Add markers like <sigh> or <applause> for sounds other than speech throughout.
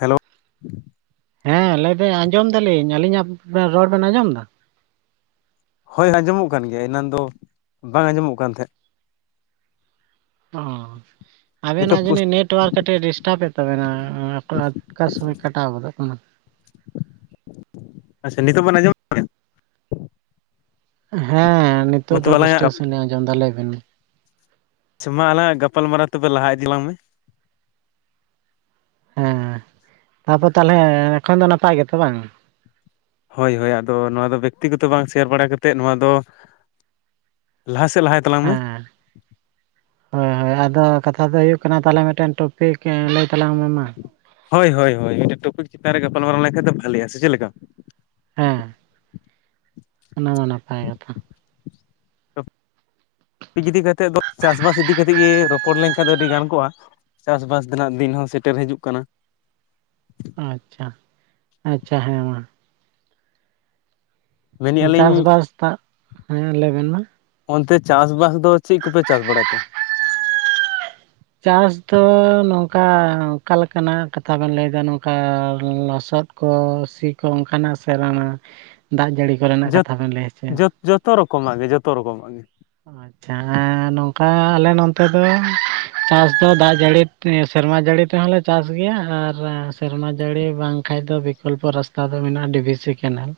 Hello ᱦᱮᱸ ᱞᱟᱹᱭᱫᱟᱹᱧ ᱟᱸᱡᱚᱢ ᱫᱟᱞᱤᱧ ᱟᱹᱞᱤᱧᱟᱜ ᱨᱚᱲ ᱵᱮᱱ ᱟᱸᱡᱚᱢᱫᱟ ᱦᱳᱭ ᱟᱸᱡᱚᱢᱚᱜ ᱠᱟᱱ ᱜᱮᱭᱟ ᱮᱱᱟᱱ ᱫᱚ ᱵᱟᱝ ᱟᱸᱡᱚᱢᱚᱜ ᱠᱟᱱ ᱛᱟᱦᱮᱸᱫ ᱚ ᱱᱤᱛᱚᱜ ᱟᱵᱮᱱᱟᱜ ᱯᱩᱥ ᱡᱟᱱᱤᱡ ᱱᱮᱴ ᱴᱟᱣᱟᱨ ᱠᱟᱹᱴᱤᱡ ᱰᱤᱥᱴᱟᱵᱮᱫ ᱛᱟᱵᱮᱱᱟ ᱚᱠᱟ, ᱚᱠᱟ ᱥᱚᱢᱚᱭ ᱠᱟᱴᱟᱣ ᱜᱚᱫᱚᱜ ᱠᱟᱱᱟ ᱟᱪᱪᱷᱟ ᱱᱤᱛᱚᱜ ᱵᱚᱱ ᱟᱸᱡᱚᱢᱮᱜ ᱦᱮᱸ ᱢᱟ ᱱᱤᱛᱚᱜ ᱫᱚ ᱛᱚᱵᱮ ᱟᱞᱟᱝᱟᱜ ᱯᱩᱥᱴᱟᱹᱣ ᱥᱟᱺᱦᱤᱡ ᱞᱤᱧ ᱟᱡᱚᱢᱫᱟ ᱞᱟᱭ ᱵᱤᱱ ᱟᱪᱷᱟ ᱢᱟ ᱟᱞᱟᱝᱟᱜ ᱜᱟᱯᱟᱞᱢᱟᱨᱟᱣ ᱛᱚᱵᱮ ᱞᱟᱦᱟ ᱤᱫᱤᱞᱟᱝ ᱢᱮ ᱦᱮᱸᱻ ᱛᱟᱯᱚᱨ ᱛᱟᱦᱞᱮ ᱮᱠᱷᱚᱱ ᱫᱚ ᱱᱟᱯᱟᱭ ᱜᱮᱛᱚ ᱵᱟᱝ ᱦᱳᱭ ᱦᱳᱭ ᱟᱫᱚ ᱱᱚᱣᱟ ᱫᱚ ᱵᱮᱠᱛᱤᱜᱚᱛᱚ ᱵᱟᱝ ᱥᱮᱭᱟᱨ ᱵᱟᱲᱟ ᱠᱟᱛᱮᱫ ᱱᱚᱣᱟ ᱫᱚ ᱞᱟᱦᱟ ᱥᱮᱫ ᱞᱟᱦᱟ ᱦᱮᱸᱻ ᱦᱳᱭ ᱦᱳᱭ ᱟᱫᱚ ᱠᱟᱛᱷᱟ ᱫᱚ ᱦᱩᱭᱩᱜ ᱠᱟᱱᱟ ᱛᱟᱦᱞᱮ ᱢᱤᱫᱴᱮᱱ ᱴᱚᱯᱤᱠ ᱞᱟᱹᱭ ᱛᱟᱞᱟᱝ ᱢᱮ ᱢᱟ ᱦᱳᱭ ᱦᱳᱭ ᱦᱳᱭ ᱢᱤᱫᱴᱮᱱ ᱴᱚᱯᱤᱠ ᱪᱮᱛᱟᱱ ᱨᱮ ᱜᱟᱯᱟᱞᱢᱟᱨᱟᱣ ᱞᱮᱱᱠᱷᱟᱡ ᱫᱚ ᱵᱷᱟᱹᱞᱤᱭᱟ ᱥᱮ ᱪᱮᱫ ᱞᱮᱠᱟ ᱦᱮᱸ ᱚᱱᱟᱢᱟ ᱱᱟᱯᱟᱭ ᱠᱟᱛᱷᱟ ᱤᱫᱤ ᱠᱟᱛᱮᱫ ᱫᱚ ᱪᱟᱥᱵᱟᱥ ᱤᱫᱤ ᱠᱟᱛᱮᱫ ᱜᱮ ᱨᱚᱯᱚᱲ ᱞᱮᱱᱠᱷᱟᱱ ᱫᱚ ᱟᱹᱰᱤ ᱜᱟᱱ ᱠᱚᱜᱼᱟ ᱪᱟᱥᱵᱟᱥ ᱨᱮᱱᱟᱜ ᱫᱤᱱ ᱦᱚᱸ ᱥᱮᱴᱮᱨ ᱦᱤᱡᱩᱜ ᱠᱟᱱᱟ ᱟᱪᱪᱷᱟ ᱟᱪᱪᱷᱟ ᱦᱮᱸ ᱢᱟ ᱢᱮᱱᱮᱫᱼᱟ ᱞᱤᱧ ᱪᱟᱥᱵᱟᱥ ᱫᱟᱜ ᱦᱮᱸ ᱞᱟᱹᱭ ᱵᱮᱱ ᱢᱟ ᱚᱱᱛᱮ ᱪᱟᱥᱵᱟᱥ ᱫᱚ ᱪᱮᱫ ᱠᱚᱯᱮ ᱪᱟᱥ ᱵᱟᱲᱟᱭ ᱛᱮ ᱪᱟᱥ ᱫᱚ ᱱᱚᱝᱠᱟ ᱚᱠᱟ ᱞᱮᱠᱟᱱᱟᱜ ᱠᱟᱛᱷᱟ ᱵᱮᱱ ᱞᱟᱹᱭᱮᱫᱟ ᱱᱚᱝᱠᱟ ᱞᱚᱥᱚᱫ ᱠᱚ ᱥᱤ ᱠᱚ ᱚᱱᱠᱟᱱᱟᱜ ᱥᱮ ᱟᱨᱚ ᱚᱱᱟ ᱫᱟᱜ ᱡᱟᱹᱲᱤ ᱠᱚᱨᱮᱱᱟᱜ ᱡᱚᱛ ᱠᱟᱛᱷᱟ ᱵᱮᱱ ᱞᱟᱹᱭ ᱦᱚᱪᱚᱭᱮᱫᱟ ᱡᱚᱛ ᱡᱚᱛᱚᱨᱚᱠᱚᱢᱟᱜ ᱜᱮ ᱡᱚᱛᱚ ᱨᱚᱠᱚᱢᱟᱜ ᱜᱮ ᱟᱪᱪᱷᱟ ᱱᱚᱝᱠᱟ ᱟᱞᱮ ᱱᱚᱱᱛᱮ ᱨᱮ ᱪᱟᱥ ᱫᱚ ᱫᱟᱜ ᱡᱟᱹᱲᱤ ᱛᱮ ᱥᱮᱨᱢᱟ ᱡᱟᱹᱲᱤ ᱛᱮᱦᱚᱸᱞᱮ ᱪᱟᱥ ᱜᱮᱭᱟ ᱟᱨ ᱥᱮᱨᱢᱟ ᱡᱟᱹᱲᱤ ᱵᱟᱝ ᱠᱷᱟᱱ ᱫᱚ ᱯᱨᱚᱠᱚᱞᱯᱚ ᱨᱟᱥᱛᱟ ᱫᱚ ᱢᱮᱱᱟᱜᱼᱟ ᱰᱤᱵᱤᱥ ᱥᱮ ᱠᱮᱱᱮᱞ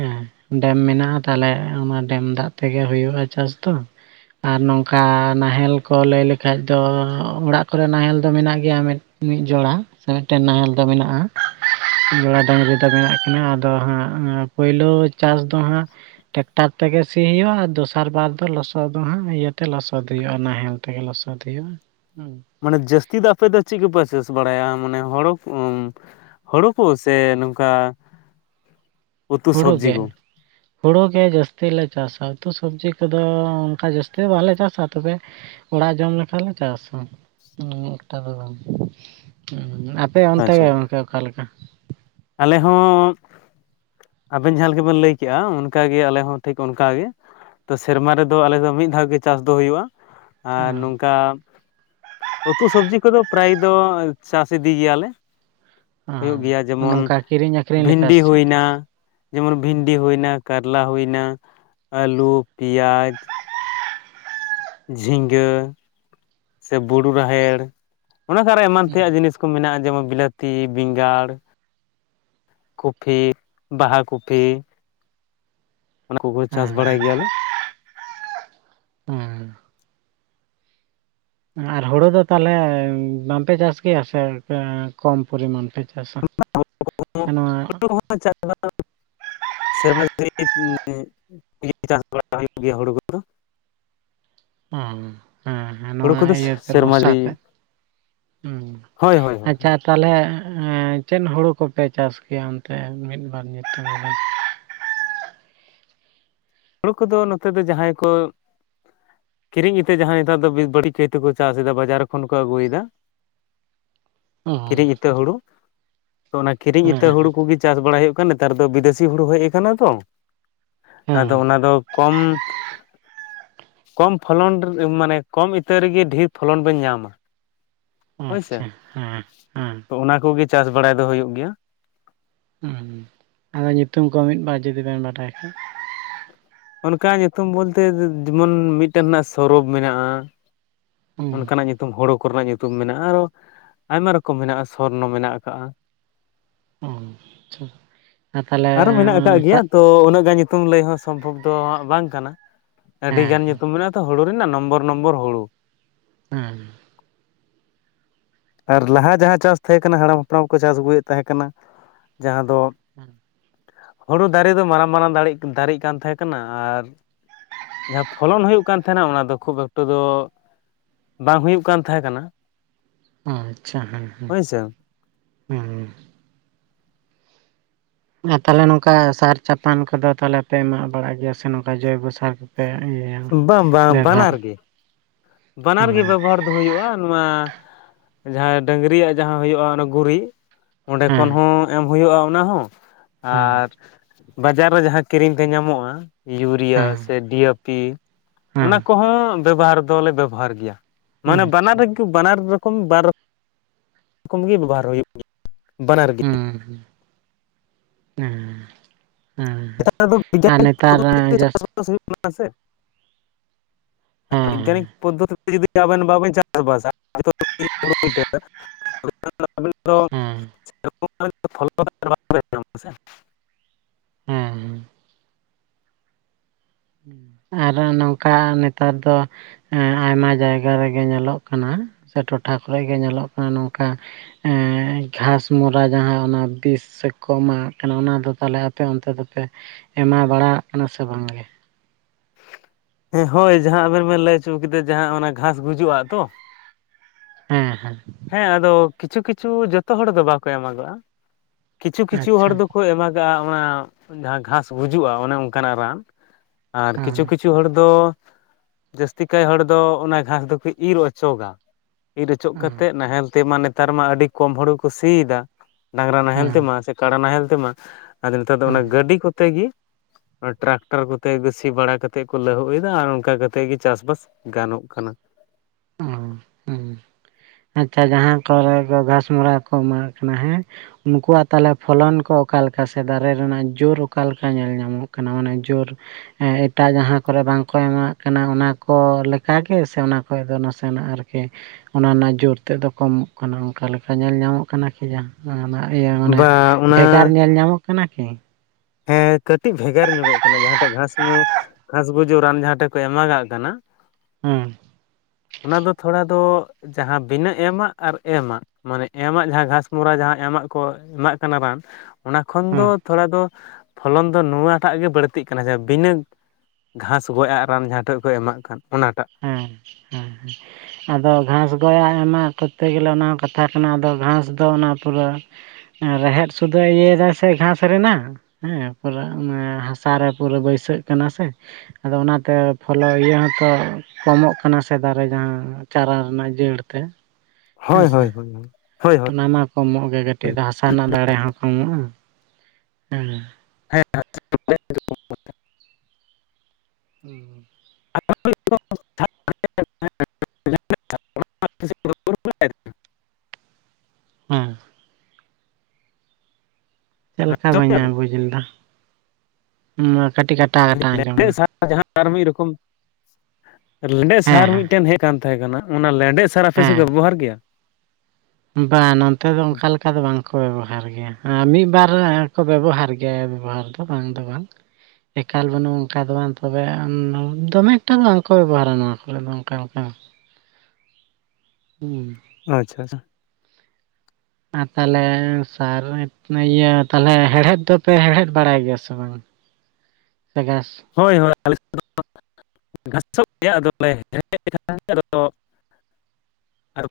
ᱦᱮᱸ ᱰᱮᱢ ᱢᱮᱱᱟᱜᱼᱟ ᱛᱟᱦᱞᱮ ᱚᱱᱟ ᱰᱮᱢ ᱫᱟᱜ ᱛᱮᱜᱮ ᱦᱩᱭᱩᱜᱼᱟ ᱪᱟᱥ ᱫᱚ ᱟᱨ ᱱᱚᱝᱠᱟ ᱱᱟᱦᱮᱞ ᱠᱚ ᱞᱟᱹᱭ ᱞᱮᱠᱷᱟᱡ ᱫᱚ ᱚᱲᱟᱜ ᱠᱚᱨᱮ ᱱᱟᱦᱮᱞ ᱫᱚ ᱢᱮᱱᱟᱜ ᱜᱮᱭᱟ ᱢᱤᱫ ᱢᱤᱫ ᱡᱚᱲᱟ ᱥᱮ ᱢᱤᱫᱴᱮᱱ ᱱᱟᱦᱮᱞ ᱫᱚ ᱢᱮᱱᱟᱜᱼᱟ ᱡᱚᱲᱟ ᱰᱟᱹᱝᱨᱤ ᱫᱚ ᱢᱮᱱᱟᱜ ᱠᱤᱱᱟ ᱟᱫᱚ ᱦᱟᱸᱜ ᱯᱳᱭᱞᱳ ᱪᱟᱥ ᱫᱚ ᱦᱟᱸᱜ ᱴᱮᱨᱟᱠᱴᱟᱨ ᱛᱮᱜᱮ ᱥᱤ ᱦᱩᱭᱩᱜᱼᱟ ᱫᱚᱥᱟᱨ ᱥᱟᱨᱵᱟᱨ ᱫᱚ ᱞᱚᱥᱚᱫ ᱫᱚ ᱦᱜ ᱤᱭᱟᱹᱛᱮ ᱞᱚᱥᱚᱫ ᱦᱩᱭᱩᱜᱼᱟ ᱱᱟᱦᱮᱞ ᱛᱮ ᱞᱚᱥᱚᱫ ᱦᱩᱭᱩᱜᱼᱟ ᱦᱩ ᱢᱟᱱᱮ ᱡᱟᱹᱥᱛᱤ ᱫᱚ ᱟᱯᱮ ᱫᱚ ᱪᱮᱫ ᱠᱚᱯᱮ ᱪᱟᱥ ᱵᱟᱲᱟᱭᱟ ᱢᱟᱱᱮ ᱦᱳᱲᱳ ᱦᱩᱲᱩ ᱠᱚ ᱥᱮ ᱱᱚᱝᱠᱟ ᱩᱛᱩ ᱦᱩᱲᱩ ᱥᱚᱵᱽᱡᱤ ᱜᱮ ᱠᱚ? ᱦᱩᱲᱳ ᱜᱮ ᱡᱟᱹᱥᱛᱤ ᱞᱮ ᱪᱟᱥᱟ ᱩᱛᱩ ᱥᱚᱵᱡᱤ ᱠᱚᱫᱚ ᱚᱱᱠᱟ ᱡᱟᱹᱥᱛᱤ ᱫᱚ ᱵᱟᱞᱮ ᱪᱟᱥᱟ ᱛᱚᱵᱮ ᱚᱲᱟᱜ ᱡᱚᱢ ᱞᱮᱠᱷᱟᱱᱞᱮ ᱪᱟᱥᱟ ᱚᱱᱹᱜᱴᱟ ᱫᱚ ᱵᱟᱝ ᱟᱯᱮ ᱚᱱᱛᱮ ᱟᱪᱪᱷᱟ ᱜᱮ ᱜᱚᱢᱠᱮ ᱚᱠᱟᱞᱮᱠᱟ ᱟᱞᱮ ᱦᱚᱸ ᱟᱵᱮᱱ ᱡᱟᱦᱟᱸ ᱞᱮᱠᱟᱵᱮᱱ ᱞᱟᱹᱭ ᱠᱮᱜᱼᱟ ᱚᱱᱠᱟᱜᱮ ᱟᱞᱮ ᱦᱚᱸ ᱴᱷᱤᱠ ᱚᱱᱠᱟᱜᱮ ᱛᱚ ᱥᱮᱨᱢᱟ ᱨᱮᱫᱚ ᱟᱞᱮ ᱫᱚ ᱢᱤᱫ ᱫᱷᱟᱣ ᱜᱮ ᱪᱟᱥ ᱫᱚ ᱦᱩᱭᱩᱜᱼᱟ ᱟᱨ ᱦᱮᱸ ᱱᱚᱝᱠᱟ ᱩᱛᱩ ᱥᱚᱵᱡᱤ ᱠᱚᱫᱚ ᱯᱨᱟᱭ ᱫᱚ ᱪᱟᱥ ᱤᱫᱤ ᱜᱮᱭᱟᱞᱮ ᱦᱩᱭᱩᱜ ᱜᱮᱭᱟ ᱦ ᱡᱮᱢᱚᱱ ᱱᱚᱝᱠᱟ ᱠᱤᱨᱤᱧ ᱟᱠᱷᱨᱤᱧ ᱞᱮᱠᱟ ᱥᱮ ᱵᱷᱤᱱᱰᱤ ᱪᱮᱫ ᱦᱩᱭᱱᱟ ᱡᱮᱢᱚᱱ ᱵᱷᱤᱱᱰᱤ ᱦᱩᱭᱱᱟ ᱠᱟᱨᱞᱟ ᱦᱩᱭᱱᱟ ᱟᱞᱩ ᱯᱮᱭᱟᱡᱽ ᱡᱷᱤᱸᱜᱟᱹ ᱥᱮ ᱵᱩᱨᱩ ᱨᱟᱦᱮᱲ ᱚᱱᱟ ᱠᱚᱨᱚ ᱮᱢᱟᱱ ᱛᱮᱭᱟᱜ ᱡᱤᱱᱤᱥ ᱠᱚ ᱠᱚ ᱢᱮᱱᱟᱜᱼᱟ ᱡᱮᱢᱚᱱ ᱵᱤᱞᱟᱹᱛᱤ ᱵᱮᱸᱜᱟᱲ ᱠᱚᱯᱤ ᱵᱟᱦᱟ ᱠᱚᱯᱤ ᱚᱱᱟ ᱠᱚᱜᱮ ᱪᱟᱥ ᱦᱮᱸ ᱵᱟᱲᱟᱭ ᱜᱮᱭᱟᱞᱮ ᱦᱮᱸ ᱟᱨ ᱦᱩᱲᱩ ᱫᱚ ᱛᱟᱦᱞᱮ ᱵᱟᱝᱯᱮ ᱪᱟᱥ ᱜᱮᱭᱟ ᱥᱮ ᱠᱚᱢ ᱯᱚᱨᱤᱢᱟᱱ ᱯᱮ ᱪᱟᱥᱟ ᱥᱮ ᱱᱚᱣᱟ <unintelligible> ᱥᱮᱨᱢᱟ ᱫᱟᱹᱲᱤ <unintelligible> ᱪᱟᱥ ᱵᱟᱲᱟ ᱦᱩᱭᱩᱜ ᱜᱮᱭᱟ ᱦᱩᱲᱩ ᱠᱚᱫᱚ ᱳ ᱦᱮᱸ ᱦᱩᱲᱩ ᱱᱚᱣᱟ ᱠᱚᱫᱚ ᱤᱭᱟᱹᱛᱮ ᱥᱮᱨᱢᱟ ᱵᱚᱨᱥᱟ ᱡᱟᱹᱲᱤ ᱛᱮᱫ ᱦᱳᱭ ᱦᱳᱭ ᱦ ᱦᱳᱭ ᱟᱪᱪᱷᱟ ᱛᱟᱦᱚᱞᱮ ᱪᱮᱫ ᱦᱩᱲᱩ ᱠᱚᱯᱮ ᱪᱟᱥ ᱠᱮᱭᱟ ᱚᱱᱛᱮ ᱢᱤᱫ ᱵᱟᱨ ᱧᱩᱛᱩᱢ ᱫᱚ ᱦᱩᱲᱩ ᱠᱚᱫᱚ ᱱᱚᱛᱮ ᱫᱚ ᱡᱟᱦᱟᱸᱭ ᱠᱚ ᱠᱤᱨᱤᱧ ᱤᱛᱟᱹ ᱡᱟᱦᱟᱭ ᱱᱮᱛᱟᱨ ᱫᱚ ᱵᱤᱲᱵᱟᱲᱤᱡ ᱠᱟᱹᱭᱛᱮᱠᱚ ᱪᱟᱥ ᱮᱟ ᱵᱟᱡᱟᱨ ᱠᱷᱚᱱ ᱠᱚ ᱟᱹᱜᱩᱭᱮᱫᱟ ᱚ ᱠᱤᱨᱤᱧ ᱤᱛᱟᱹ ᱦᱩᱲᱩ ᱚᱱᱟ ᱠᱤᱨᱤᱧ ᱦᱮᱸ ᱤᱛᱟᱹ ᱦᱮᱸ ᱦᱩᱲᱩ ᱠᱚᱜᱮ ᱪᱟᱥ ᱵᱟᱲᱟᱭ ᱦᱩᱭᱩᱜ ᱠᱟᱱᱟ ᱱᱮᱛᱟᱨ ᱫᱚ ᱵᱤᱫᱮᱥᱤ ᱦᱩᱲᱩ ᱦᱮᱡ ᱟᱠᱟᱱᱟ ᱛᱚ ᱟᱫᱚ ᱦᱮᱸ ᱚᱱᱟ ᱫᱚ ᱠᱚᱢ ᱠᱚᱢ ᱯᱷᱚᱞᱚᱱ ᱢᱟᱱᱮ ᱠᱚᱢ ᱤᱛᱟᱹ ᱨᱮᱜᱮ ᱰᱷᱮᱨ ᱯᱷᱚᱞᱚᱱ ᱵᱤᱱ ᱧᱟᱢᱟ ᱦᱳᱭᱥᱮ ᱟᱪᱪᱷᱟ ᱦᱮᱸ ᱦᱮᱸ ᱛᱚ ᱚᱱᱟ ᱠᱚᱜᱮ ᱪᱟᱥ ᱵᱟᱲᱟᱭ ᱫᱚ ᱦᱩᱭᱩᱜ ᱜᱮᱭᱟ ᱦᱩᱸ ᱟᱫᱚ ᱧᱩᱛᱩᱢ ᱠᱚ ᱢᱤᱫ ᱵᱟᱨ ᱡᱩᱫᱤ ᱵᱮᱱ ᱵᱟᱰᱟᱭ ᱠᱷᱟᱱ ᱚᱱᱠᱟ ᱧᱩᱛᱩᱢ ᱵᱚᱞᱛᱮ ᱡᱮᱢᱚᱱ ᱢᱤᱫᱴᱮᱱ ᱨᱮᱱᱟᱜ ᱥᱚᱨᱚᱵ ᱢᱮᱱᱟᱜᱼᱟ ᱦᱩᱸ ᱚᱱᱠᱟᱱᱟᱜ ᱧᱩᱛᱩᱢ ᱦᱳᱲᱳ ᱠᱚᱨᱮᱱᱟᱜ ᱧᱩᱛᱩᱢ ᱢᱮᱱᱟᱜᱼᱟ ᱟᱨᱚ ᱟᱭᱢᱟ ᱨᱚᱠᱚᱢ ᱢᱮᱱᱟᱜᱼᱟ ᱥᱚᱨᱱᱚ ᱢᱮᱱᱟᱜ ᱟᱠᱟᱟᱜ ᱚ ᱟᱪᱷᱟ ᱛᱟᱦᱚᱞᱮ ᱟᱨᱚ ᱢᱮᱱᱟᱜ ᱟᱠᱟᱜ ᱜᱮᱭᱟ ᱪᱟᱥ ᱛᱚ ᱩᱱᱟᱹᱜ ᱜᱟᱱ ᱧᱩᱛᱩᱢ ᱞᱟᱹᱭ ᱦᱚᱸ ᱥᱚᱢᱵᱷᱚᱵ ᱫᱚ ᱦᱟᱜ ᱵᱟᱝ ᱠᱟᱱᱟ ᱦᱮᱸ ᱟᱹᱰᱤᱜᱟᱱ ᱧᱩᱛᱩᱢ ᱢᱮᱱᱟᱜᱼᱟ ᱛᱚ ᱦᱩᱲᱩ ᱨᱮᱤ ᱱᱚᱢᱵᱚᱨ ᱱᱚᱢᱵᱚᱨ ᱦᱩᱲᱩ ᱦᱮᱸᱻ ᱟᱨ ᱞᱟᱦᱟ ᱡᱟᱦᱟᱸ ᱪᱟᱥ ᱛᱟᱦᱮ ᱠᱟᱱᱟ ᱦᱟᱲᱟᱢ ᱦᱟᱯᱲᱟᱢ ᱠᱚ ᱪᱟᱥ ᱟᱹᱜᱩᱭᱮᱫ ᱛᱟᱦᱮᱸ ᱠᱟᱱᱟ ᱡᱟᱦᱟᱸ ᱫᱚ ᱦᱳᱲᱳ ᱫᱟᱨᱮ ᱫᱚ ᱢᱟᱨᱟᱝ ᱢᱟᱨᱟᱝ ᱫᱟᱲᱮ ᱫᱟᱨᱮᱜ ᱠᱟᱱ ᱛᱟᱦᱮᱸ ᱠᱟᱱᱟ ᱟᱨ ᱡᱟᱦᱟᱸ ᱯᱷᱚᱞᱚᱱ ᱦᱩᱭᱩᱜ ᱠᱟᱱ ᱛᱟᱦᱮᱱᱟ ᱚᱱᱟ ᱫᱚ ᱠᱷᱩᱵ ᱮᱠᱴᱚ ᱫᱚ ᱵᱟᱝ ᱦᱩᱭᱩᱜ ᱠᱟᱱ ᱛᱟᱦᱮᱸ ᱠᱟᱱᱟ ᱟᱪᱪᱷᱟ ᱦᱮᱸ ᱦᱮᱸ ᱦᱳᱭᱥᱮ ᱦᱮᱸᱻ ᱟᱨ ᱛᱟᱦᱚᱞᱮ ᱱᱚᱝᱠᱟ ᱥᱟᱨ ᱪᱟᱯᱟᱱ ᱠᱚᱫᱚ ᱛᱟᱦᱞᱮ ᱯᱮ ᱮᱢᱟᱜ ᱵᱟᱲᱟᱜ ᱜᱮᱭᱟ ᱥᱮ ᱱᱚᱝᱠᱟ ᱡᱳᱭᱵᱚᱥᱟᱨ ᱯᱮ ᱤᱭᱟᱹᱭᱟ ᱵᱟᱝ ᱵᱟᱝ ᱵᱟᱱᱟᱨ ᱵᱮᱵᱚᱦᱟᱨᱟ ᱜᱮ ᱵᱟᱱᱟᱨ ᱜᱮ ᱵᱮᱵᱚᱦᱟᱨ ᱫᱚ ᱦᱩᱭᱩᱜᱼᱟ ᱱᱚᱣᱟ ᱡᱟᱦᱟᱸ ᱰᱟᱺᱝᱨᱤᱭᱟᱜ ᱡᱟᱦᱟᱸ ᱦᱩᱭᱩᱜᱼᱟ ᱚᱱᱟ ᱜᱩᱨᱤᱡ ᱚᱸᱰᱮ ᱠᱷᱚᱱ ᱦᱮᱸ ᱦᱚᱸ ᱮᱢ ᱦᱩᱭᱩᱜᱼᱟ ᱚᱱᱟ ᱦᱚᱸ ᱦᱮᱸ ᱟᱨ ᱵᱟᱡᱟᱨ ᱨᱮ ᱡᱟᱦᱟᱸ ᱠᱤᱨᱤᱧ ᱛᱮ ᱧᱟᱢᱚᱜᱼᱟ ᱤᱭᱩᱨᱤᱭᱟ ᱦᱮᱸ ᱥᱮ ᱰᱤ ᱭᱮ ᱯᱤ ᱚᱱᱟ ᱦᱮᱸ ᱠᱚᱦᱚᱸ ᱵᱮᱵᱚᱦᱟᱨ ᱫᱚᱞᱮ ᱵᱮᱵᱚᱦᱟᱨ ᱜᱮᱭᱟ ᱢᱟᱱᱮ ᱟᱪᱪᱷᱟ ᱵᱟᱱᱟᱨ ᱨᱮᱜᱮ ᱵᱟᱱᱟᱨ ᱨᱚᱠᱚᱢ ᱵᱟᱨ <unintelligible> ᱨᱚᱠᱚᱢ ᱜᱮ ᱵᱮᱵᱚᱦᱟᱨ ᱦᱩᱭᱩᱜ ᱜᱮᱭᱟ ᱵᱟᱱᱟᱨ ᱜᱮ ᱦᱩᱸ ᱦᱮᱸ ᱮᱸᱻ ᱮᱠᱴᱟᱜ ᱨᱮᱫᱚ ᱵᱮᱡᱟᱭ <unintelligible> ᱡᱟᱹᱥ ᱡᱟᱥ ᱵᱟᱥ ᱦᱩᱭᱩᱜ ᱠᱟᱱᱟ ᱥᱮ᱾ <unintelligible> ᱵᱤᱜᱽᱜᱟᱱᱤᱠ ᱦᱮᱸ ᱯᱚᱫᱫᱷᱚᱛᱤ ᱡᱩᱫᱤ ᱟᱵᱮᱱ ᱵᱟᱵᱮᱱ ᱪᱟᱥᱵᱟᱥᱟ ᱦᱩᱲᱩ <unintelligible> ᱦᱮᱸ <unintelligible> ᱥᱮ, ᱦᱮᱸ ᱦᱮᱸᱻ ᱟᱨ ᱱᱚᱝᱠᱟ ᱱᱮᱛᱟᱨ ᱫᱚ ᱮᱸᱻ ᱟᱭᱢᱟ ᱡᱟᱭᱜᱟ ᱨᱮᱜᱮ ᱧᱮᱞᱚᱜ ᱠᱟᱱᱟ ᱥᱮ ᱴᱚᱴᱷᱟ ᱠᱚᱨᱮᱜᱮ ᱧᱮᱞᱚᱜ ᱠᱟᱱᱟ ᱱᱚᱝᱠᱟ ᱮᱸᱻ ᱜᱷᱟᱥᱢᱚᱨᱟ ᱡᱟᱦᱟᱸ ᱚᱱᱟ ᱵᱤᱥ ᱠᱚ ᱮᱢᱟᱜ ᱠᱟᱱᱟ ᱚᱱᱟ ᱫᱚ ᱛᱟᱦᱞᱮ ᱟᱯᱮ ᱚᱱᱛᱮ ᱫᱚᱯᱮ ᱮᱢᱟ ᱵᱟᱲᱟᱜ ᱠᱟᱱᱟ ᱥᱮ ᱵᱟᱝ ᱜᱮ ᱦᱮᱸ ᱦᱳᱭ ᱡᱟᱦᱟᱸ ᱟᱵᱮᱱ ᱵᱮᱱ ᱞᱟᱹᱭ ᱦᱚᱪᱚ ᱠᱮᱫᱟ ᱡᱟᱦᱟᱸ ᱚᱱᱟ ᱜᱷᱟᱥ ᱜᱩᱡᱩᱜ ᱟᱛᱚ ᱦᱮᱸ ᱦᱮᱸ ᱦᱮᱸ ᱟᱫᱚ ᱠᱤᱪᱷᱩ ᱠᱤᱪᱷᱩ ᱡᱚᱛᱚ ᱦᱚᱲ ᱫᱚ ᱵᱟᱠᱚ ᱮᱢᱟᱜᱚᱜᱼᱟ ᱠᱤᱪᱷᱩ ᱠᱤᱪᱷᱩ ᱟᱪᱪᱷᱟ ᱦᱚᱲ ᱫᱚᱠᱚ ᱮᱢᱟᱜ ᱟᱻ ᱚᱱᱟ ᱡᱟᱦᱟᱸ ᱜᱷᱟᱥ ᱜᱩᱡᱩᱜᱼᱟ ᱚᱱᱮ ᱚᱱᱠᱟᱱᱟᱜ ᱨᱟᱱ ᱟᱨ ᱦᱮᱸ ᱠᱤᱪᱷᱩ ᱠᱤᱪᱷᱩ ᱦᱚᱲ ᱫᱚ ᱡᱟᱹᱥᱛᱤ ᱠᱟᱭ ᱦᱚᱲ ᱫᱚ ᱚᱱᱟ ᱜᱷᱟᱥ ᱫᱚᱠᱚ ᱤᱨᱻ ᱚᱪᱚᱜᱟ ᱤᱨ ᱚᱪᱚᱜ ᱦᱮᱸ ᱠᱟᱛᱮᱫ ᱱᱟᱦᱮᱞ ᱛᱮᱢᱟ ᱱᱮᱛᱟᱨ ᱢᱟ ᱟᱹᱰᱤ ᱠᱚᱢ ᱦᱳᱲᱳ ᱠᱚ ᱥᱤᱭᱮᱫᱟ ᱰᱟᱝᱨᱟ ᱱᱟᱦᱮᱞ ᱦᱮᱸ ᱛᱮᱢᱟ ᱠᱟᱰᱟ ᱱᱟᱦᱮᱞ ᱛᱮᱢᱟ ᱟᱫᱚ ᱱᱮᱛᱟᱨ ᱫᱚ ᱚᱱᱟ ᱦᱮᱸ ᱜᱟᱹᱰᱤ ᱠᱚᱛᱮ ᱜᱮ ᱚᱱᱟ ᱴᱨᱟᱠᱴᱟᱨ ᱠᱚᱛᱮ ᱠᱚ ᱥᱤ ᱵᱟᱲᱟ ᱠᱟᱛᱮᱫ ᱠᱚ ᱞᱟᱹᱦᱩᱫ ᱮᱫᱟ ᱟᱨ ᱚᱱᱠᱟ ᱠᱟᱛᱮᱫ ᱜᱮ ᱪᱟᱥ ᱵᱟᱥ ᱜᱟᱱᱚᱜ ᱠᱟᱱᱟ ᱦᱮᱸ ᱦᱮᱸ <inaudible> ᱟᱪᱪᱷᱟ ᱡᱟᱦᱟᱸ ᱠᱚᱨᱮ ᱜᱷᱟᱥᱢᱚᱨᱟ ᱠᱚ ᱮᱢᱟᱜ ᱠᱟᱱᱟ ᱦᱮᱸ ᱩᱱᱠᱩᱣᱟᱜ ᱛᱟᱦᱚᱞᱮ ᱯᱷᱚᱞᱚᱱ ᱠᱚ ᱚᱠᱟᱞᱮᱠᱟ ᱥᱮ ᱫᱟᱨᱮ ᱨᱮᱱᱟᱜ ᱡᱩᱨ ᱚᱠᱟᱞᱮᱠᱟ ᱧᱮᱞ ᱧᱟᱢᱚᱜ ᱠᱟᱱᱟ ᱚᱱᱮ ᱡᱳᱨ ᱦᱮᱸᱻ ᱮᱴᱟᱜ ᱡᱟᱦᱟᱸ ᱠᱚᱨᱮ ᱵᱟᱝᱠᱚ ᱮᱢᱟᱜ ᱠᱟᱱᱟ ᱚᱱᱟ ᱠᱚ ᱞᱮᱠᱟᱜᱮ ᱥᱮ ᱠᱷᱚᱡ ᱫᱚ ᱱᱟᱥᱮᱱᱟᱜ ᱟᱨᱠᱤ ᱚᱱᱟ ᱨᱮᱱᱟᱜ ᱡᱩᱨ ᱛᱮᱫ ᱫᱚ ᱠᱚᱢᱚᱜ ᱠᱟᱱᱟ ᱚᱱᱠᱟ ᱞᱮᱠᱟ ᱧᱮᱞ ᱧᱟᱢᱚᱜ ᱠᱟᱱᱟ ᱠᱤ ᱡᱟᱦᱟᱸ ᱚᱱᱟ ᱤᱭᱟᱹ ᱢᱟᱱᱮ ᱵᱟ ᱚᱱᱟ ᱵᱷᱮᱜᱟᱨ ᱧᱮᱞ ᱧᱟᱢᱚᱜ ᱠᱟᱱᱟ ᱠᱤ ᱦᱮᱸ ᱠᱟᱹᱴᱤᱡ ᱵᱷᱮᱜᱟᱨ ᱧᱚᱜᱚᱜ ᱠᱟᱱᱟ ᱡᱟᱦᱟᱸᱴᱟᱜ ᱜᱷᱟᱥᱢᱳ ᱜᱷᱟᱥ ᱜᱩᱡᱩᱜ ᱨᱟᱱ ᱡᱟᱦᱟᱸ ᱴᱷᱮ ᱠᱚ ᱮᱢᱟᱜᱟᱜ ᱠᱟᱱᱟ ᱦᱮᱸᱻ ᱚᱱᱟ ᱫᱚ ᱛᱷᱚᱲᱟ ᱫᱚ ᱡᱟᱦᱟᱸ ᱵᱤᱱᱟᱹ ᱮᱢᱟᱜ ᱟᱨ ᱮᱢᱟᱜ ᱢᱟᱱᱮ ᱮᱢᱟᱜ ᱡᱟᱦᱟᱸ ᱜᱷᱟᱥᱢᱚᱨᱟ ᱡᱟᱦᱟᱸ ᱮᱢᱟᱜ ᱠᱚ ᱮᱢᱟᱜ ᱠᱟᱱᱟ ᱨᱟᱱ ᱚᱱᱟ ᱠᱷᱚᱱ ᱫᱚ ᱦᱮᱸ ᱛᱷᱚᱲᱟ ᱫᱚ ᱯᱷᱚᱞᱚᱱ ᱫᱚ ᱱᱚᱣᱟ ᱴᱟᱜ ᱜᱮ ᱵᱟᱹᱲᱛᱤᱜ ᱠᱟᱱᱟ ᱡᱮ ᱵᱤᱱᱟᱹ ᱜᱷᱟᱸᱥ ᱜᱚᱡᱟᱜ ᱨᱟᱱ ᱡᱟᱦᱟᱸ ᱴᱷᱮᱱ ᱠᱚ ᱮᱢᱟᱜ ᱠᱟᱱ ᱚᱱᱟᱴᱟᱜ ᱦᱮᱸ ᱦᱮᱸ ᱦᱮᱸ ᱟᱫᱚ ᱜᱷᱟᱥ ᱜᱚᱡᱟᱜ ᱮᱢᱟᱜ ᱠᱚᱨᱛᱮ ᱜᱮᱞᱮ ᱚᱱᱟ ᱠᱟᱛᱷᱟ ᱠᱟᱱᱟ ᱟᱫᱚ ᱜᱷᱟᱥ ᱫᱚ ᱚᱱᱟ ᱯᱩᱨᱟᱹ ᱨᱮᱦᱮᱫ ᱥᱩᱫᱷᱟᱹ ᱤᱭᱟᱹᱭᱮᱫᱟᱭ ᱥᱮ ᱜᱷᱟᱥ ᱨᱮᱱᱟᱜ ᱦᱮᱸ ᱯᱩᱨᱟᱹ ᱦᱟᱥᱟ ᱨᱮ ᱯᱩᱨᱟᱹ ᱵᱟᱹᱭᱥᱟᱹᱜ ᱠᱟᱱᱟ ᱥᱮ ᱟᱫᱚ ᱚᱱᱟᱛᱮ ᱯᱷᱚᱞᱳ ᱤᱭᱟᱹ ᱦᱚᱸᱛᱚ ᱠᱚᱢᱚᱜ ᱠᱟᱱᱟ ᱥᱮ ᱫᱟᱨᱮ ᱡᱟᱦᱟᱸ ᱪᱟᱨᱟ ᱨᱮᱱᱟᱜ ᱡᱟᱹᱲ ᱛᱮ ᱦᱳᱭ ᱦᱳᱭ ᱦᱮᱸᱥᱮ ᱦᱳᱭ ᱦᱳᱭᱼᱦᱳᱭ᱾ ᱚᱱᱟ ᱢᱟ ᱠᱚᱢᱚᱜ ᱜᱮ ᱠᱟᱹᱴᱤᱡ ᱫᱚ ᱦᱟᱥᱟ ᱨᱮᱱᱟᱜ ᱫᱟᱲᱮ ᱦᱚᱸ ᱠᱚᱢᱚᱜᱼᱟ ᱦᱮᱸ ᱦᱮᱸ <unintelligible> ᱦᱩᱸ ᱦᱩᱸ <unintelligible> ᱟᱸᱡᱚᱢᱮᱜᱼᱟ ᱦᱮᱸ ᱪᱮᱫ ᱞᱮᱠᱟ ᱵᱟᱹᱧ ᱵᱮᱱ ᱵᱩᱡᱽ ᱞᱮᱫᱟ ᱠᱟᱹᱴᱤᱡ ᱠᱟᱴᱟ ᱠᱟᱴᱟ ᱟᱸᱡᱚᱢ ᱞᱮᱸᱰᱮᱫ ᱮᱱᱟ ᱥᱟᱨ ᱡᱟᱦᱟᱸ ᱢᱤᱫ ᱨᱚᱠᱚᱢ ᱞᱮᱸᱰᱮᱫ ᱦᱮᱸ ᱥᱟᱨ ᱦᱮᱸ ᱢᱤᱫᱴᱮᱱ ᱦᱮᱡ ᱠᱟᱱ ᱛᱟᱦᱮᱸ ᱠᱟᱱᱟ ᱚᱱᱟ ᱞᱮᱸᱰᱮᱛ ᱥᱟᱨ ᱟᱯᱮ ᱥᱮᱫ ᱠᱚ ᱦᱮᱸ ᱵᱮᱵᱚᱦᱟᱨ ᱜᱮᱭᱟ? ᱵᱟᱝ ᱱᱚᱱᱛᱮ ᱫᱚ ᱚᱱᱠᱟ ᱞᱮᱠᱟ ᱫᱚ ᱵᱟᱝᱠᱚ ᱵᱮᱵᱚᱦᱟᱨ ᱜᱮᱭᱟ ᱟᱨ ᱢᱤᱫ ᱵᱟᱨ ᱠᱚ ᱵᱮᱵᱚᱦᱟᱨ ᱜᱮᱭᱟ ᱵᱮᱵᱚᱦᱟᱨ ᱫᱚ ᱵᱟᱝ ᱫᱚ ᱵᱟᱝ ᱮᱠᱟᱞ ᱵᱟᱹᱱᱩᱜᱼᱟ ᱚᱱᱠᱟ ᱫᱚ ᱵᱟᱝ ᱛᱚᱵᱮ ᱫᱚᱢᱮ ᱮᱠᱴᱟ ᱫᱚ ᱵᱟᱝᱠᱚ ᱵᱮᱵᱚᱦᱟᱨᱟ ᱱᱚᱣᱟ ᱠᱚᱨᱮ ᱫᱚ <unintelligible> ᱦᱩᱸ᱾ ᱟᱪᱪᱷᱟ ᱟᱪᱪᱷᱟ ᱟᱨ ᱛᱟᱦᱚᱞᱮ ᱥᱟᱨ ᱤᱭᱟᱹ ᱛᱟᱦᱚᱞᱮ ᱦᱮᱲᱦᱮᱫ ᱫᱚᱯᱮ ᱦᱮᱲᱦᱮᱫ ᱵᱟᱲᱟᱭ ᱜᱮᱭᱟ ᱥᱮ ᱵᱟᱝ? <unintelligible> ᱦᱳᱭ ᱦᱳᱭ <unintelligible> ᱜᱷᱟᱥᱚᱜ ᱜᱮᱭᱟ ᱟᱫᱚᱞᱮ <unintelligible> ᱟᱨ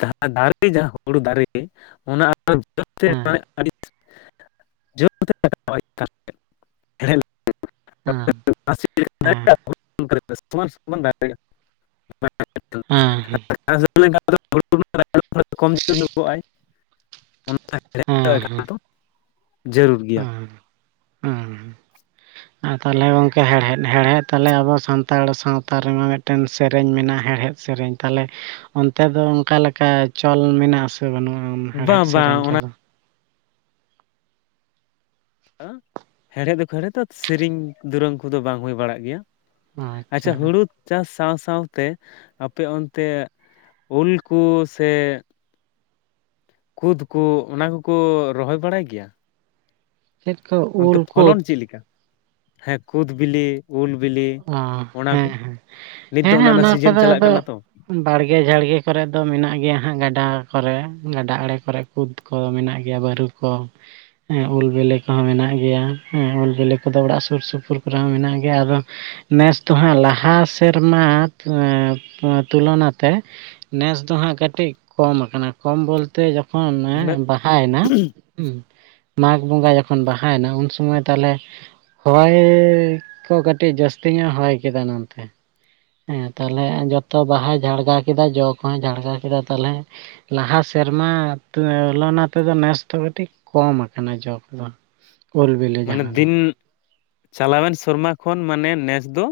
ᱡᱟᱦᱟᱸ ᱫᱟᱨᱮ ᱡᱟᱦᱟᱸ ᱦᱩᱲᱩ ᱫᱟᱨᱮ ᱚᱱᱟ ᱦᱮᱸ <unintelligible> <unintelligible> <unintelligible> ᱦᱮᱸ ᱦᱮᱸ ᱦᱮᱸ ᱦᱮᱸ ᱦᱮᱸ <unintelligible> ᱡᱟᱹᱨᱩᱲ ᱜᱮᱭᱟ ᱦᱮᱸᱦᱮᱸ᱾ <inaudible> ᱟᱨ ᱛᱟᱦᱚᱞᱮ ᱜᱚᱝᱠᱮ ᱦᱮᱲᱦᱮᱫ ᱦᱮᱲᱦᱮᱫ ᱛᱟᱞᱦᱮ ᱟᱵᱚ ᱥᱟᱱᱛᱟᱲ ᱥᱟᱶᱛᱟ ᱨᱮᱢᱟ ᱢᱤᱫᱴᱮᱱ ᱥᱮᱨᱮᱧ ᱢᱮᱱᱟᱜᱼᱟ ᱦᱮᱲᱦᱮᱫ ᱥᱮᱨᱮᱧ ᱛᱟᱦᱚᱞᱮ, ᱚᱱᱛᱮ ᱫᱚ ᱚᱱᱠᱟ ᱞᱮᱠᱟ ᱪᱚᱞ ᱢᱮᱱᱟᱜ-ᱟ ᱥᱮ ᱵᱟᱹᱱᱩᱜᱼᱟ ᱦᱮᱲᱦᱮᱫ ᱵᱟᱝ ᱵᱟᱝ ᱥᱮᱨᱮᱧ ᱚᱱᱟ ᱠᱚᱫᱚ? ᱦᱮᱲᱦᱮᱫ ᱫᱚᱠᱚ ᱦᱮᱲᱦᱮᱫᱟ ᱥᱮᱨᱮᱧ ᱫᱩᱨᱟᱹᱝ ᱠᱚᱫᱚ ᱵᱟᱝ ᱦᱩᱭ ᱵᱟᱲᱟᱜ ᱜᱮᱭᱟ ᱟᱪᱪᱷᱟ ᱦᱩᱲᱩ ᱪᱟᱥ ᱥᱟᱶ ᱥᱟᱶᱛᱮ ᱟᱯᱮ ᱚᱱᱛᱮ ᱩᱞ ᱠᱚ ᱥᱮ ᱠᱩᱫᱽ ᱠᱚ ᱚᱱᱟ ᱠᱚᱠᱚ ᱨᱚᱦᱚᱭ ᱵᱟᱲᱟᱭ ᱜᱮᱭᱟ? ᱠᱷᱮᱫ <unintelligible> ᱚᱱᱛᱮ ᱯᱷᱚᱞᱚᱱ ᱪᱮᱫ ᱞᱮᱠᱟ? ᱦᱮᱸ ᱠᱩᱫᱽ ᱵᱤᱞᱤ ᱩᱞ ᱵᱤᱞᱤ? ᱚ ᱚᱱᱟ ᱦᱮᱸ ᱠᱚ ᱱᱤᱛ ᱫᱚ ᱦᱮᱸ ᱦᱮᱸ ᱨᱮᱱᱟᱜ ᱚᱱᱟ ᱥᱤᱡᱮᱱ ᱠᱚᱫᱚ ᱪᱟᱞᱟᱜ ᱟᱫᱚ ᱠᱟᱱᱟ ᱛᱚ ᱵᱟᱲᱜᱮ ᱡᱷᱟᱲᱜᱮ ᱠᱚᱨᱮ ᱫᱚ ᱢᱮᱱᱟᱜ ᱜᱮᱭᱟ ᱦᱟᱸᱜ ᱜᱟᱰᱟ ᱠᱚᱨᱮ ᱜᱟᱰᱟ ᱟᱲᱮ ᱠᱚᱨᱮ ᱠᱩᱫᱽ ᱠᱚ ᱢᱮᱱᱟᱜ ᱜᱮᱭᱟ ᱵᱟᱹᱨᱩ ᱠᱚ ᱦᱮᱸ ᱩᱞ ᱵᱤᱞᱤ ᱠᱚᱦᱚᱸ ᱢᱮᱱᱟᱜ ᱜᱮᱭᱟ ᱦᱮᱸ ᱩᱞ ᱵᱤᱞᱤ ᱠᱚᱫᱚ ᱚᱲᱟᱜ ᱥᱩᱨ ᱥᱩᱯᱩᱨ ᱠᱚᱨᱮ ᱦᱚᱸ ᱢᱮᱱᱟᱜ ᱜᱮᱭᱟ ᱟᱫᱚ ᱱᱮᱥ ᱫᱚ ᱦᱟᱸᱜ ᱞᱟᱦᱟ ᱥᱮᱨᱢᱟ ᱛᱩᱞᱚᱱᱟᱛᱮ ᱱᱮᱥ ᱫᱚ ᱦᱟᱸᱜ ᱠᱟᱹᱴᱤᱡ ᱠᱚᱢ ᱟᱠᱟᱱᱟ ᱠᱚᱢ ᱵᱚᱞᱛᱮ ᱡᱚᱠᱷᱚᱱ ᱢᱟᱱᱮ ᱵᱟᱦᱟᱭᱮᱱᱟ ᱦᱮᱸ ᱢᱟᱜᱽ ᱵᱚᱸᱜᱟ ᱡᱚᱠᱷᱚᱱ ᱵᱟᱦᱟᱭᱮᱱᱟ ᱩᱱ ᱥᱚᱢᱚᱭ ᱛᱟᱦᱚᱞᱮ ᱦᱚᱭ ᱠᱚ ᱠᱟᱹᱴᱤᱡ ᱡᱟᱹᱥᱛᱤ ᱧᱚᱜ ᱦᱚᱭ ᱠᱮᱫᱟ ᱱᱚᱱᱛᱮ ᱦᱮᱸ ᱛᱟᱦᱞᱮ ᱡᱚᱛᱚ ᱵᱟᱦᱟᱭ ᱡᱷᱟᱲᱜᱟᱣ ᱠᱮᱫᱟ ᱡᱚ ᱠᱚᱦᱚᱸᱭ ᱡᱷᱟᱲᱜᱟᱣ ᱠᱮᱫᱟ ᱛᱟᱞᱦᱮ ᱞᱟᱦᱟ ᱥᱮᱨᱢᱟ ᱛᱩᱞᱚᱱᱟ ᱛᱮᱫᱚ ᱱᱮᱥ ᱫᱚ ᱠᱟᱹᱴᱤᱡ ᱠᱚᱢ ᱟᱠᱟᱱᱟ ᱡᱚ ᱠᱚᱫᱚ ᱩᱞ ᱵᱤᱞᱤ ᱢᱟᱱᱮ ᱡᱟᱦᱟᱸ ᱫᱚ ᱫᱤᱱ ᱪᱟᱞᱟᱣᱮᱱ ᱥᱮᱨᱢᱟ ᱠᱷᱚᱱ ᱢᱟᱱᱮ ᱱᱮᱥ ᱫᱚ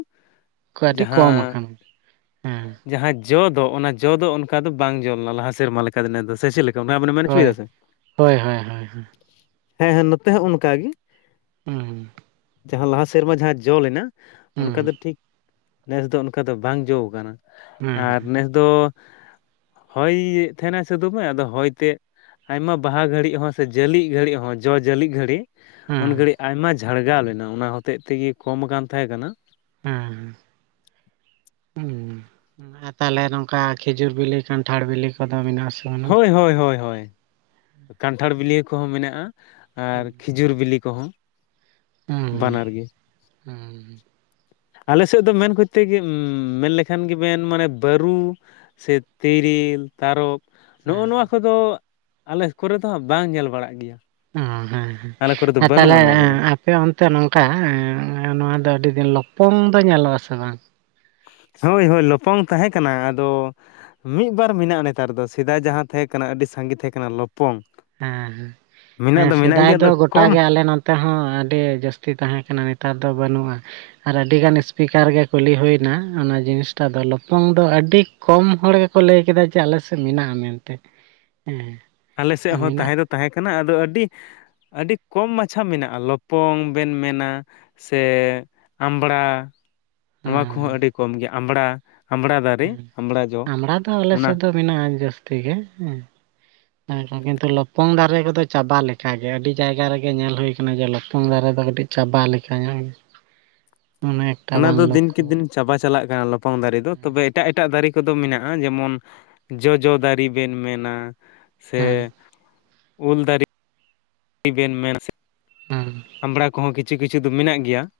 ᱠᱟᱹᱴᱤᱡ ᱠᱚᱢ ᱡᱟᱦᱟᱸ ᱟᱠᱟᱱᱟ ᱦᱮᱸ ᱡᱟᱦᱟᱸ ᱡᱚ ᱫᱚ ᱚᱱᱟ ᱡᱚ ᱫᱚ ᱚᱱᱠᱟ ᱫᱚ ᱵᱟᱝ ᱡᱚ ᱞᱮᱱᱟ ᱞᱟᱦᱟ ᱥᱮᱨᱢᱟ ᱞᱮᱠᱟ ᱫᱚ᱾ ᱥᱮᱪᱮᱫ ᱞᱮᱠᱟ? <unintelligible> ᱢᱮᱱ ᱦᱚᱪᱚᱭ ᱦᱳᱭ ᱫᱟ ᱥᱮ ᱦᱳᱭ ᱦᱳᱭ ᱦᱳᱭ ᱦᱩᱸ ᱦᱮᱸ ᱦᱮᱸ ᱱᱚᱛᱮ ᱦᱚᱸ ᱚᱱᱠᱟ ᱜᱮ ᱦᱩᱸ ᱡᱟᱦᱟᱸ ᱞᱟᱦᱟ ᱥᱮᱨᱢᱟ ᱡᱟᱦᱟᱸ ᱡᱚ ᱞᱮᱱᱟ ᱦᱩᱸ ᱚᱱᱠᱟ ᱫᱚ ᱴᱷᱤᱠ ᱱᱮᱥ ᱫᱚ ᱚᱱᱠᱟ ᱫᱚ ᱵᱟᱝ ᱡᱚ ᱟᱠᱟᱱᱟ᱾ ᱦᱮᱸ ᱟᱨ ᱱᱮᱥ ᱫᱚ ᱦᱚᱭᱮᱫ ᱛᱟᱦᱮᱱᱟᱭ ᱥᱮ ᱫᱚᱢᱮ ᱟᱫᱚ ᱦᱚᱭ ᱛᱮ ᱟᱭᱢᱟ ᱵᱟᱦᱟ ᱜᱷᱟᱹᱲᱤᱡ ᱦᱚᱸ ᱥᱮ ᱡᱟᱹᱞᱤᱜ ᱜᱷᱟᱹᱲᱤᱡ ᱦᱚᱸ ᱡᱚ ᱡᱟᱹᱞᱤᱜ ᱜᱷᱟᱹᱲᱤᱡ ᱩᱱ ᱦᱮᱸ ᱜᱷᱟᱹᱲᱤᱡ ᱟᱭᱢᱟ ᱡᱷᱟᱲᱜᱟᱣ ᱞᱮᱱᱟ ᱚᱱᱟ ᱦᱚᱛᱮᱡ ᱛᱮᱜᱮ ᱠᱚᱢ ᱟᱠᱟᱱ ᱛᱟᱦᱮᱸ ᱠᱟᱱᱟ ᱦᱩᱸ ᱟᱨ ᱛᱟᱦᱚᱞᱮ ᱱᱚᱝᱠᱟ ᱠᱷᱮᱡᱩᱨ ᱵᱤᱞᱤ ᱠᱟᱱᱴᱷᱟᱲ ᱵᱤᱞᱤ ᱠᱚᱫᱚ ᱢᱮᱱᱟᱜ ᱟᱥᱮ? ᱵᱟᱹᱱᱩᱜ ᱦᱳᱭ ᱦᱳᱭ ᱦᱳᱭ ᱦᱳᱭ ᱠᱟᱱᱴᱷᱟᱲ ᱵᱤᱞᱤ ᱠᱚᱦᱚᱸ ᱢᱮᱱᱟᱜᱼᱟ ᱟᱨ ᱠᱷᱤᱡᱩᱨ ᱵᱤᱞᱤ ᱠᱚᱦᱚᱸ ᱦᱩᱸ ᱵᱟᱱᱟᱨ ᱜᱮ ᱦᱩᱸ ᱟᱞᱮ ᱥᱮᱫ ᱫᱚ ᱢᱮᱱ ᱠᱚᱡᱛᱮ ᱜᱮ ᱢᱮᱱ ᱞᱮᱠᱷᱟᱱ ᱜᱮ ᱢᱮᱱ ᱢᱟᱱᱮ ᱵᱟᱹᱨᱩ ᱥᱮ ᱛᱤᱨᱤᱞ, ᱛᱟᱨᱚᱵ ᱱᱚᱜᱼᱚ ᱦᱮᱸ ᱱᱚᱣᱟ ᱠᱚᱫᱚ ᱟᱞᱮ ᱠᱚᱨᱮ ᱫᱚ ᱦᱟᱸᱜ ᱵᱟᱝ ᱧᱮᱞ ᱵᱟᱲᱟᱜ ᱜᱮᱭᱟ ᱾ ᱚ ᱦᱮᱸᱦᱮᱸ ᱛᱟᱦᱚᱞᱮ ᱠᱚᱫᱚ ᱟᱯᱮᱭᱟ ᱚᱱᱛᱮ ᱱᱚᱝᱠᱟ ᱱᱚᱣᱟ ᱫᱚ ᱟᱹᱰᱤ ᱫᱤᱱ ᱞᱚᱯᱚᱝ ᱫᱚ ᱧᱮᱞᱚᱜᱼᱟ ᱥᱮ ᱵᱟᱝ? ᱦᱳᱭ ᱦᱳᱭ, ᱞᱚᱯᱚᱝ ᱛᱟᱦᱮᱸ ᱠᱟᱱᱟ ᱾ ᱟᱫᱚ ᱢᱤᱫᱵᱟᱨ ᱢᱮᱱᱟᱜᱼᱟ ᱱᱮᱛᱟᱨ ᱫᱚ ᱥᱮᱫᱟᱭ ᱡᱟᱦᱟᱸ ᱛᱟᱦᱮᱸ ᱠᱟᱱᱟ ᱟᱹᱰᱤ ᱥᱟᱸᱜᱮ ᱛᱟᱦᱮᱸ ᱠᱟᱱᱟ ᱞᱚᱯᱚᱝ ᱾ ᱦᱮᱸ ᱦᱮᱸ ᱦᱮᱸ ᱾ ᱥᱮᱫᱟᱭ ᱫᱚ ᱜᱚᱴᱟ ᱠᱚᱢ ᱜᱮ ᱟᱞᱮ ᱱᱚᱛᱮ ᱱᱚᱛᱮ ᱦᱚᱸ ᱟᱹᱰᱤ ᱡᱟᱹᱥᱛᱤ ᱛᱟᱦᱮᱸ ᱠᱟᱱᱟ ᱱᱮᱛᱟᱨ ᱫᱚ ᱵᱟᱹᱱᱩᱜᱼᱟ ᱾ ᱟᱨ ᱟᱹᱰᱤ ᱜᱟᱱ ᱤᱥᱯᱤᱠᱟᱨ ᱜᱮ ᱠᱩᱞᱤ ᱦᱩᱭᱱᱟ ᱚᱱᱟ ᱡᱤᱱᱤᱥᱴᱟ ᱫᱚ ᱞᱚᱯᱚᱝ ᱫᱚ ᱟᱹᱰᱤ ᱠᱚᱢ ᱦᱚᱲ ᱜᱮᱠᱚ ᱞᱟᱹᱭ ᱠᱮᱫᱟ ᱡᱮ ᱟᱞᱮ ᱥᱮᱫ ᱢᱮᱱᱟᱜᱼᱟ ᱢᱮᱱᱛᱮ ᱦᱮᱸ ᱾ ᱟᱞᱮ ᱥᱮᱫ ᱦᱚᱸ ᱛᱟᱦᱮᱸ ᱫᱚ ᱛᱟᱦᱮᱸ ᱠᱟᱱᱟ ᱟᱫᱚ ᱟᱹᱰᱤ ᱟᱹᱰᱤ ᱠᱚᱢ ᱢᱟᱪᱷᱟ ᱢᱮᱱᱟᱜᱼᱟ ᱞᱚᱯᱚᱝ ᱵᱮᱱ ᱢᱮᱱᱟ ᱥᱮ ᱟᱢᱲᱟ ᱱᱚᱣᱟ ᱠᱚᱦᱚᱸ ᱦᱮᱸ ᱟᱹᱰᱤ ᱠᱚᱢ ᱜᱮᱭᱟ, ᱟᱢᱵᱽᱲᱟ ᱟᱢᱵᱽᱲᱟ ᱫᱟᱨᱮ ᱟᱢᱵᱲᱟ ᱡᱚ ᱟᱢᱲᱟ ᱫᱚ ᱟᱞᱮ ᱚᱱᱟ ᱥᱮᱫ ᱾ ᱫᱚ ᱢᱮᱱᱟᱜᱼᱟ ᱡᱟᱹᱥᱛᱤ ᱜᱮ ᱦᱮᱸ ᱾ ᱦᱮᱸ, ᱠᱤᱱᱛᱩ ᱞᱚᱯᱚᱝ ᱫᱟᱨᱮ ᱠᱚᱫᱚ ᱪᱟᱵᱟ ᱞᱮᱠᱟᱜᱮ ᱟᱹᱰᱤ ᱡᱟᱭᱜᱟ ᱨᱮᱜᱮ ᱧᱮᱞ ᱦᱩᱭ ᱟᱠᱟᱱᱟ, ᱡᱮ ᱞᱚᱯᱚᱝ ᱫᱟᱨᱮ ᱫᱚ ᱠᱟᱹᱴᱤᱡ ᱪᱟᱵᱟ ᱞᱮᱠᱟ ᱧᱚᱝ ᱜᱮ ᱾ <inaudible> ᱚᱱᱮᱠ ᱚᱱᱟ ᱫᱚ ᱫᱤᱱ ᱠᱮ ᱫᱤᱱ ᱪᱟᱵᱟ ᱪᱟᱞᱟᱜ ᱠᱟᱱᱟ ᱞᱚᱯᱚᱝ ᱫᱟᱨᱮ ᱫᱚ, ᱛᱚᱵᱮ ᱮᱴᱟᱜ ᱮᱴᱟᱜ ᱫᱟᱨᱮ ᱠᱚᱫᱚ ᱢᱮᱱᱟᱜᱼᱟ ᱾ ᱡᱮᱢᱚᱱ ᱡᱚᱡᱚ ᱫᱟᱨᱮ ᱵᱮᱱ ᱢᱮᱱᱟ ᱥᱮ, ᱦᱮᱸ ᱩᱞ ᱫᱟᱨᱮ ᱵᱮᱱ ᱢᱮᱱᱟ ᱥᱮ, ᱦᱮᱸ᱾ ᱟᱢᱵᱽᱲᱟ ᱠᱚᱦᱚᱸ ᱠᱤᱪᱷᱩ ᱠᱤᱪᱷᱩ ᱫᱚ ᱢᱮᱱᱟᱜ ᱜᱮᱭᱟ ᱾